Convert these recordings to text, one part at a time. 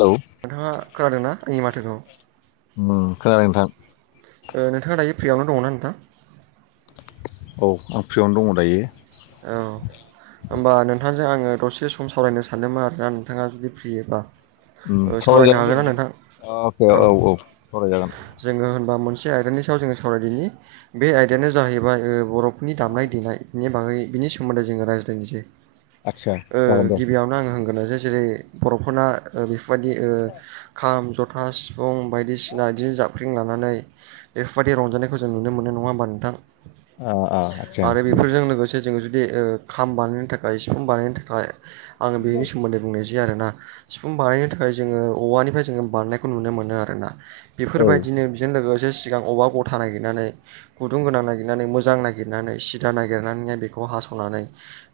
Hello. नोंथाङा खोनादों नना आंनि माथोखौ खोनादों नोंथां नोंथाङा दायो फ्रियावनो दङना नोंथां। औ आं फ्रियावनो दङ दायो। औ होमबा नोंथां। ओमफ्राय आङो दसे सम सावरायनो सानदोंमोन आरोना नोंथाङा जुदि फ्रियोबा ओ सावरायनो हागोन सावरायजागोन ना दे नोंथां अके औ औ सावरायजागोन। जोङो होनबा मोनसे आयदानि सायाव जोङो सावरायदिनि बे आयदायानो जाहैबाय बर'। नि दामनाय देनाय बागै बिनि सोमोन्दै जोङो रायज्ले आदसा जागोन दे गिबियावनो। आं होनांगोन ज जेरै बर'फोरना बेफोरबायदि ख ज खथा सिफुं बायदिसिना बिदिनो जाब फक्रिं लानानै बेफोरबायदि रंजानायखौ जों नुनो मोनो नङा होमबा नोंथां। ओ ओ आदसा आरो औ बेफोरजों लोगोसे जोंङ जुदि खाम बानायनो थाखाय सिफुं बानायनो थाखाय। आङो बेनि सोमोन्दै बुंनायसै आरोना सिफुं बानायनो थाखाय जोङो औवानिफ्राय जोङो बानायनायखौ नुनो मोनो आरोना बेफोरबादिनो बेजों लोगोसे सिगां औवा गथा नागिरनानै गुदुं गोनां नागिरनानै मोजां नागिरनानै सिदा नागिरनानै बेखौ बे खौ हास'नानै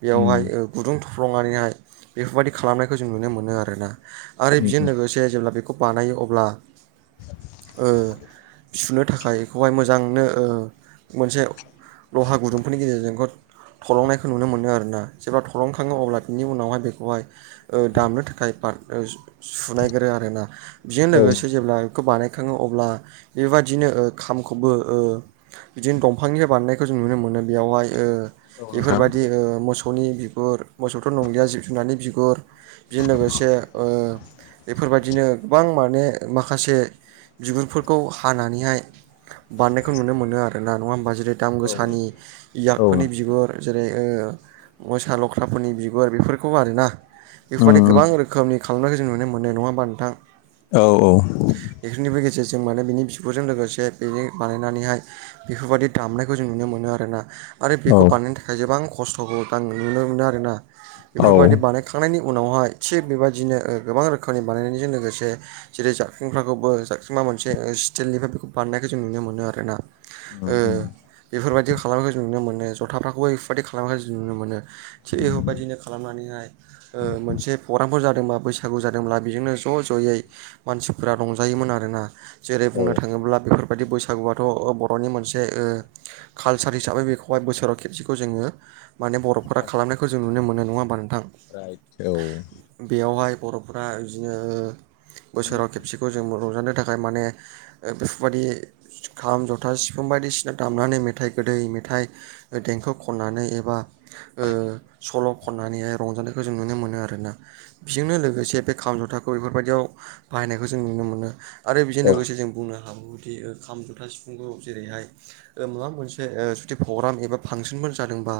बेयावहाय‌ ओ गुदुं थुफ्लंनानैहाय बेफोरबादि खालामनायखौ जों नुनो मोनो आरोना आरो उम बेजों उम लोगोसे जेब्ला बेखौ खौ बानायो अब्ला ओ सुनो थाखाय बेखौहाय मोजांनो ओ मोनसे लहा गुदुंफोरनि गेजेरजों खौ थलंनायखौ नुनो मोनो आरो ना जेब्ला थलंखाङो अब्ला बिनि उनावहाय बेखौहाय ओ‌ दामनो थाखाय बार सुनायग्रो आरोना बेजों लोगोसे जेब्ला खो बानायखाङो अब्ला बेबादिनो ओ खामखौबो ओ बिदिनो दंफांनि बानायनायखौ जों नुनो मोनो बेयावहाय ओ उम औ इफोरबायदि ओ मोसौ मोसौनि बिगुर मोसौथ' नंलिआ जिब जुनारनि बिगुर बेजों लोगोसे ओ इफोरबादिनो गोबां माने माखासे बिबगुरफोरखौ हानानैहाय बानायनायखौ नुनो मोनो आरो ना नङा होमबा जेरै दाम गोसानि औ इयाबफोरनि बिगुर जेरै ओ मोसा लख्राफोरनि बिगुर बेफोरखौ आरोना नोंथां औ बेफोरबादि गोबां रोखोमनि खालामनायखौ जों नुनो मोनो नङा हाबा नोंथां औ औ इफोरनिबो गेजेरजों माने बेनि बिगुरजों लोगोसे बेनि बानायनानैहाय बेफोरबादि दामनायखौ जों नुनो मोनो आरोना आरो खौ बानायनायनि थाखाय गोबां खस्थ'खौ दा आं नुनो मोनो आरोना इफोरबायदि औ बानायनाय खां खांनायनि उनावहाय थिग बेबायदिनो ओ गोबां रोखोमनि बानायनायनिजों लोगोसे जेरै जाबख्रिंफ्राखौबो जाबख्रिं आं मोनसे ओ स्टिलनिफ्राय बेखौ बारनायखौ जों नुनो मोनो आरो ना उम ओ बेफोरबादि खालामनायखौ जों नुनो मोनो ज'थाफ्राखौहाय इफोरबायदि खालामनाय जों नुनो मोनो थिग उम बेफोरबायदिनो खालामनानैहाय ओ मोनसे प्रग्रामफोर जादोंबा बैसागु जादोंब्ला बेजोंनो ज' ज'यै मानसिफोरा रंजायोमोन आरोना जेरै औ बुंनो थाङोब्ला बेफोर ओरैबादि बैसागुआथ' बर'नि मोनसे ओ कालचार हिसाबै बेखौहाय बोसोराव खेबसेखौ जोङो माने बर'फोरा खालामनायखौ जों नुनो मोनो नङा होमबा नोंथां राइद औ बेयावहाय बर'फोरा बिनो ओ बोसोराव खेबसेखौ जों रंजानो थाखाय माने ओ बेफोरबादि खाम, ज'था, सिफुं बायदिसिना दामनानै मेथाइ गोदै मेथाइ ओ देंखो खननानै एबा ओ सल' खननानैहाय रंजानायखौ जों नुनो मोनो आरोना बेजोंनो लोगोसे बे खाम जथाखौ बेफोरबादिआव बाहायनायखौ जों नुनो मोनो आरो बेजों औ लोगोसे जों बुंनो हागौदि ओ खाम जथा सिफुंखौ जेरैहाय ओ माबा मोनसे जुदि ओ फ्र'ग्राम एबा फांसोनफोर जादोंबा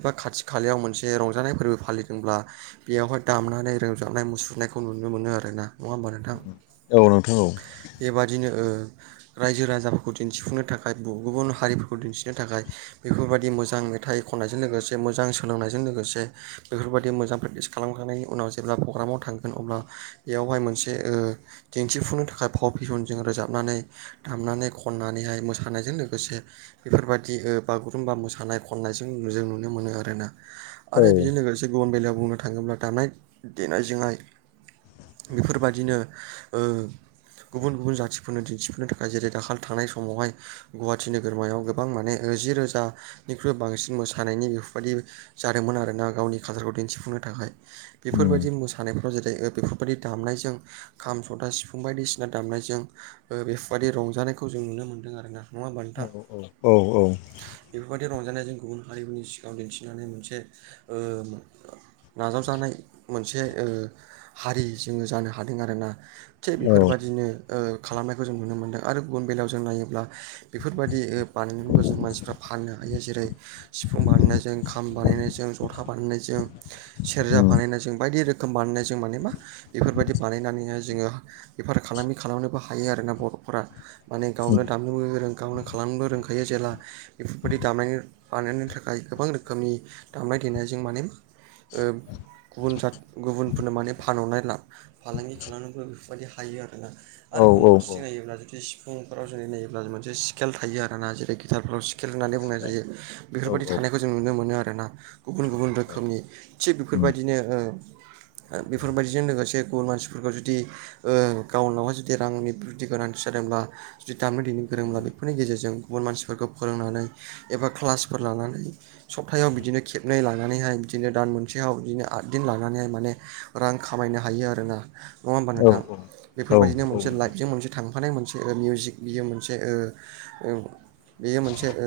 एबा खाथि खालायाव मोनसे रंजानाय फोरबो फालिदोंब्ला बेयावहाय दामनानै रोंजाबानाय मुसुरनायखौ नुनो मोनो आरोना नङा होमबा नोंथां हो औ नोंथां औ बेबादिनो ओ रायजो राजाफोरखौ दिन्थिफुंनो थाखाय गुबुन हारिफोरखौ दिन्थिनो थाखाय बेफोरबादि मोजां मेथाइ खननायजों लोगोसे मोजां सोलोंनायजों लोगोसे बेफोरबादि मोजां प्रेक्टिस खालामखांनायनि उनाव जेब्ला फ्र'ग्रामाव थांगोन अब्ला बेयावहाय मोनसे ओ दिन्थिफुंनो थाखाय फाव फेसनजों रोजाबनानै दामनानै खननानैहाय मोसानायजों लोगोसे बेफोरबादि ओ बागुरुम्बा मोसानाय खननायजों जों नुनो मोनो आरोना औ आरो बेयो लोगोसे बागु गुबुन बेलायाव बुंनो थाङोब्ला दामनाय देनायजोंहाय बेफोरबादिनो ओ गुबुन गुबुन जाथिफोरनो दिन्थिफुनो थाखाय जेरै दाखाल थांनाय समावहाय गुवाहाटि नोगोरमायाव गोबां माने नैजि रोजानिख्रुइ बांसिन मोसानायनि बेफोर बायदि जादोंमोन आरोना गावनि कालचारखौ दिन्थिफुंनो थाखाय बेफोर उम बायदि मोसा नायफ्राव जेरै बेफोर बायदि दामनायजों खाम, जथा, सिफुं बायदिसिना दामनायजों ओ बेफोर बायदि रंजानायखौ जों नुनो मोनदों आरोना। औ औ औ औ। बेफोर बायदि रंजानायजों गुबुन हारिफोरनि सिगाङाव दिन्थिनानै मोनसे ओ नाजावजानाय मोनसे ओ हारि जोङो जानो हादों आरोना। थिग बेफोर बादिनो ओ खालामनायखौ जों नुनो मोन्दों आरो गुबुन बेलायाव जों नायोब्ला बेफोर बादि ओ बानायनानैबो जों मानसिफ्रा फाननो हायो जेरै सिफुं बानायनायजों खाम बानायनायजों जथा बानायनायजों सेरजा उम बानायनायजों बायदि रो खोम बानायनाय जों माने मा बेफोर बायदि बानायनानैहाय जोङो बेफार फालांगि खालामनोबो हायो आरोना बर'फोरा। माने गावनो दामनोबो गोरों गावनो खालामनोबो रोंखायो जेला बेफोर बायदि दामनायनि बानायनो थाखाय गोबां रोखोमनि दामनाय देनायजों माने ओ गुबुन जात गुबुनफोरनो माने फानहरनाय लां फालांगि खालामनोब्ला बेफोर बायदि हायो आरोना आरो औ गुबुन औ फारसे नायोब्ला जुदि सिफुंफोराव जोंदि नायोब्ला मोनसे स्केल थायो आरो ना जेरै गिटारफोराव खेल होननानै बुंनाय जायो बेफोर बायदि औ औ थानायखौ जों नुनो मोनो आरोना। गुबुन गुबुन रोखोमनि थिग उम बेफोरणबायदिनो ओ ओ बेफोर बायदिजों लोगोसे गुबुन मानसिफोरखौ जुदि ओ गावनावहाय जुदि रांनि बेफोरथि गोनांथि जादोंब्ला जुदि दामनो देनो गोरोंब्ला बेफोरनि गेजेरजों गुबुन मानसिफोरखौ फोरोंनानै एबा क्लासफोर लानानै सब्तायाव बिदिनो खेबनै लानानैहाय बिदिनो दान मोनसेयाव बिदिनो आद दिन लानानैहाय माने रां खामायनो हायो आरोना नङा ओमबा औ नोंथां बेफोर औ बायदिनो मोनसे लाइफजों औ मोनसे थांफानाय मोनसे ओ मिउजिक बियो मोनसे ओ बेयो मोनसे ओ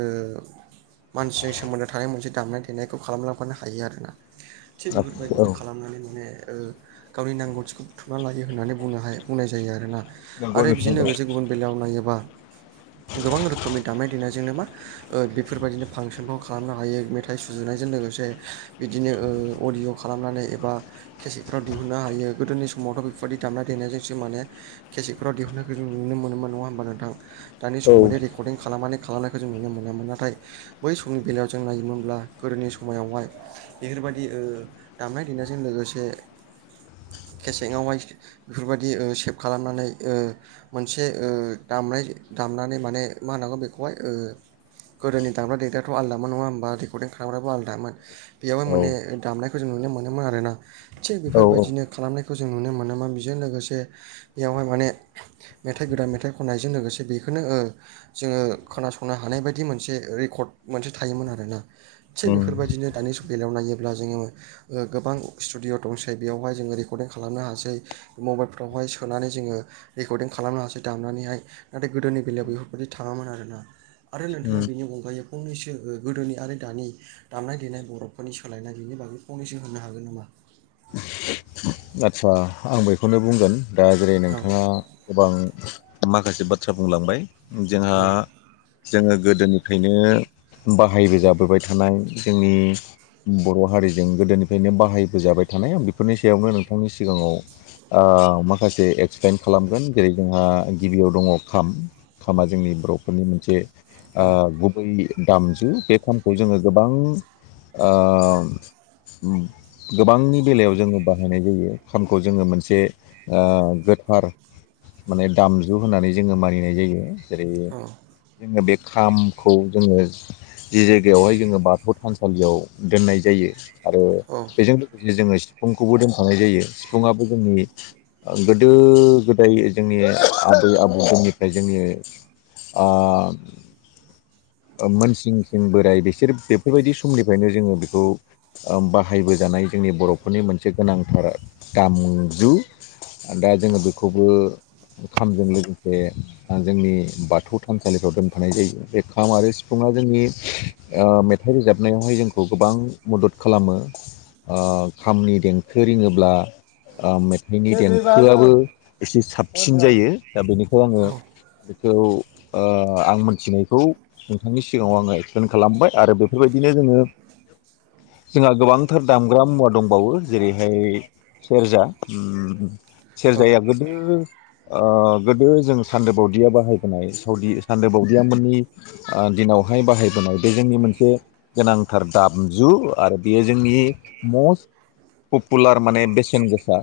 मानसिजों सोमोन्दो थानाय मोनसे दामनाय- दे थेनायखौ खालामलांफानो हायो आरोना थिग बेफोर औ बायदिनो खालामनानै माने ओ गावनि नांगौथिखौ बुथुमना लायो होननानै बुंनो हा बुंनाय जायो आरोना नंगौ आरो बिजों नोंथां लोगोसे गुबुन बेलायाव नायोबा गोबां रोखोमनि दामानायनाय देनायजोंनो मा ओ बेफोर बायदिनो फांसनखौ खालामनो हायो मेथाइ सुजुनायजों लोगोसे बिदिनो ओ अडअ' खालामनानै एबा केसेकफ्राव दिहुननो हायो गोदोनि समावथ' बेफोर बायदि दामनाय देनायजोंसो माने केसेकफोराव दिहुननायखौ जों नुनो मोनोन नङा होमबा नोंथां दानि औ सम बादि रे खालामनानै खालामनायखौ जों नुनो मोनामोन नाथाय बै समनि बेलायाव जों नायोमोनब्ला गोदोनि समायावहाय बेफोर बायदि ओ दामनाय देनायजों लोगोसे खसेंआवहाय बेफोर बायदि ओ सेभ खालामनानै ओ मोनसे ओ दामनाय दामनानै माने मा होनांगौ बेखौहाय ओ गोदोनि दामग्रा देग्रायाथ' आलदामोन नङा होमबा रेकर्डिं खालामग्राबो आलदामोन। बेयावहाय औ माने दामनायखौ जों नुनो मोनोमोन आरोना थिग औ बेफोर बायदिनो खालामनायखौ जों नुनो मोनोमोन बेजों लोगोसे बेयावहाय माने मेथाइ गोदान मेथाइ खननायजों लोगोसे बेखोनो ओ जोङो खोनासंनो हानाय बायदि मोनसे रेकर्ड मोनसे थायोमोन आरोना। थिग उम बेफोर बायदिनो दानि बेलायाव नायोब्ला जोङो ओ गोबां स्टुडिअ दंसै बेयावहाय जोङो रेकर्डिं खालामनो हासै। मबाइलफ्रावहाय सोनानै जोङो रेकर्डिं खालामनो हासै दामनानैहाय नाथाय गोदोनि बेलायाव बेफोर बेफोर बायदि थाङामोन आरोना आरो उम नोंथाङा बेनि अनगायै फंनैसो ओ गोदोनि आरो दानि दामनाय देनाय बर'फोरनि सोलायनाय बेनि बागै फंनैसो होनो हागोन नामा? आच्चा आं बेखौनो बुंगोन दा जेरै औ नोंथाङा गोबां माखासे बाथ्रा बुंलांबाय जोंहा औ जोङो गोदोनिफ्रायनो बाहायबोजाबोबाय थानाय जोंनि बर' हारिजों गोदोनिफ्रायनो बाहायबोजाबाय थानाय बेफोरनि सायावनो नोंथांनि सिगांङाव माखासे एक्सपेेन खालामगोन जेरै जोंहा गिबियाव दंङो खाम खामा जोंनि बर'फोरनि मोनसे औ गुबै दामजु बे खानखौ जोंङो गोबां गोबांनि बेलायाव जोंङो बाहायनाय फानखौ जोंङो मोनसे गोथार माने दामजु होननानै जोंङो मानिनाय जायो। जेरै जोंङो बे खामखौ जोंङो जि जायगायावहाय जोंङो बाथौ थानसालि फालियाव दोननाय जायो आरो औ बेजों लोगोसे जोंङो सिफुंखौबो दोन थानाय जायो सिफुंङाबो जोंनि गोदो गोदाय जोंनि आबै आबौफोरनिफ्राय जोंङो आ मोनसिंसिं बोराय बिसोर बेफोरबायदि समनिफ्रायनो जोंङो बेखौ बाहायबोजानाय जोंनि बर'फोरनि मोनसे गोनांथार दामजु दा जोंङो बेखौबो खामजों लोगोसे जोंनि बाथौ थानसालिफ्राव दोनफानाय जायो बे खाम आरो सिफुंङा जोंनि ओ मेथाइ रोजाबनायावहाय जोंखौ गोबां मदद खालामो खामनि देंखो फोरोंङोब्ला मेथाइनि देंखोआबो एसे साबसिन जायो दा बेनिखौ आंङो औ बेखौ आं मोनथिनायखौ नोंथांनि सिगांङाव आंङो एक्सप्लेन खालामबाय आरो बेफोरबायदिनो जोंङो जोंहा गोबांथार दामग्रा मुवा दंबावो जेरैहाय सेरजा सेरजाया गोदो गोदो जों सान्दो बावदिया बाहायबोनाय सावदि सान्दो बावदिया मोननि दिनावहाय बाहायबोनाय बे जोंनि मोनसे गोनांथार दामजु आरो बेयो जोंनि मस्ट पपुलार माने बेसेन गोसा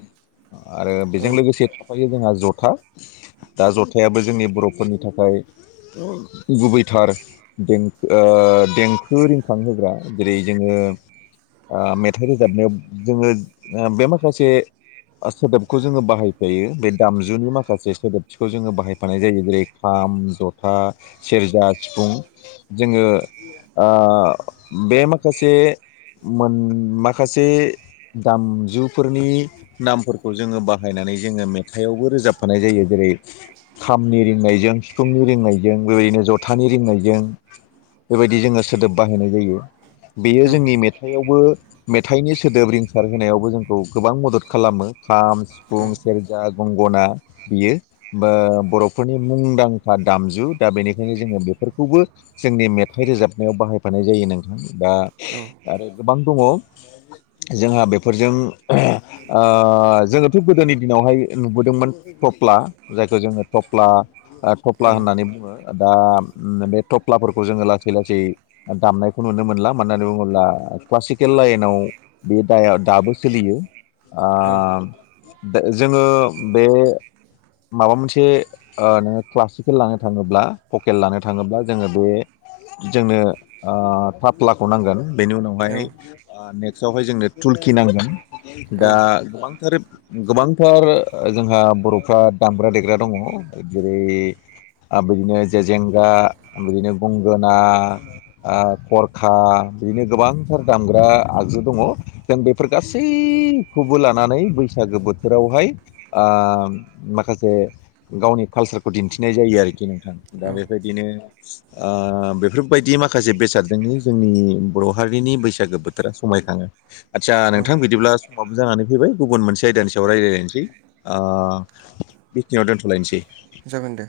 आरो औ बेजों लोगोसे थाफायो जोंहा जथा दा जथायाबो जोंनि बर'फोरनि थाखाय गुबैथार दें ओ देंखो रिंखां होग्रा जेरै जोंङो मेथाइ रोजाबनायाव जोंङो बे माखासे सोदोबखौ जोंङो बाहायफायो बे दामजुनि माखासे सोदोबखौ जोंङो बाहायफानाय जायो जेरै खाम जथा सेरजा सिफुं जोंङो बे माखासे मोन माखासे दामजुफोरनि नामफोरखौ जोंङो बाहायनानै जोंङो मेथाइआवबो रोजाबफानाय जायो जेरै खामनि रिंनायजों सिफुंनि रिंनायजों बेबायदिनो जथानि रिंनायजों बेबायदि जोंङो सोदोब बाहायनाय जायो बेयो जोंनि मेथाइआवबो मेथाइनि सोदोब रिंसार होनायावबो जोंखौ गोबां मदद खालामो खाम सिफुं सेरजा गंगना बियो बा बर'फोरनि मुंदांखा दामजु दा बेनिखायनो जोंङो बेफोरखौबो जोंनि मेथाइ रोजाबनायाव बाहायफानाय जायो नोंथां दा आरो गोबां दंङो जोंहा बेफोरजों जोङोथ' गोदोनि दिनावहाय नुबोदोंमोन। थफ्ला जायखौ जोंङो थफ्ला थफ्ला होननानै बुंङो। दा बे थफ्लाफोरखौ जोंङो लासै लासै दामनायखौ नुनो मोनला मानो होननानै बुंङोब्ला क्लासिकेल लाइनाव बे दा दाबो सोलियो दा जोंङो बे माबा मोनसे नोंङो क्लासिकेल लानो थांङोब्ला भकेल लानो थांङोब्ला जोंङो बे जोंनो थाफ्लाखौ नांगोन बेनि उनावहाय नेक्ट सयावहाय जोंनो थुलखि नांगोन दा औ गोबांथार गोबांथार जोंहा बर'फ्रा दामग्रा देग्रा दंङो जेरै आरो बिदिनो जेजेंगा बिदिनो गंगोना खरखा बिदिनो गोबांथार दामग्रा आगजु दङ जों बेफोर गासैखौबो लानानै बैसागो बोथोरावहाय माखासे गावनि कालसारखौ दिन्थिनाय जायो आरोखि नोंथां औ दा बेबायदिनो बेफोरबायदि माखासे बेसादजोंनो जोंनि बर' हारिनि बैसागो बोथोरा समाय थाङो आदसा नोंथां बिदिब्ला समावो जानानै फैबाय गुबुन मोनसे आयदानि सायाव रायज्लायनोसै बेखिनियाव दोनथ'लायनोसै जागोन दे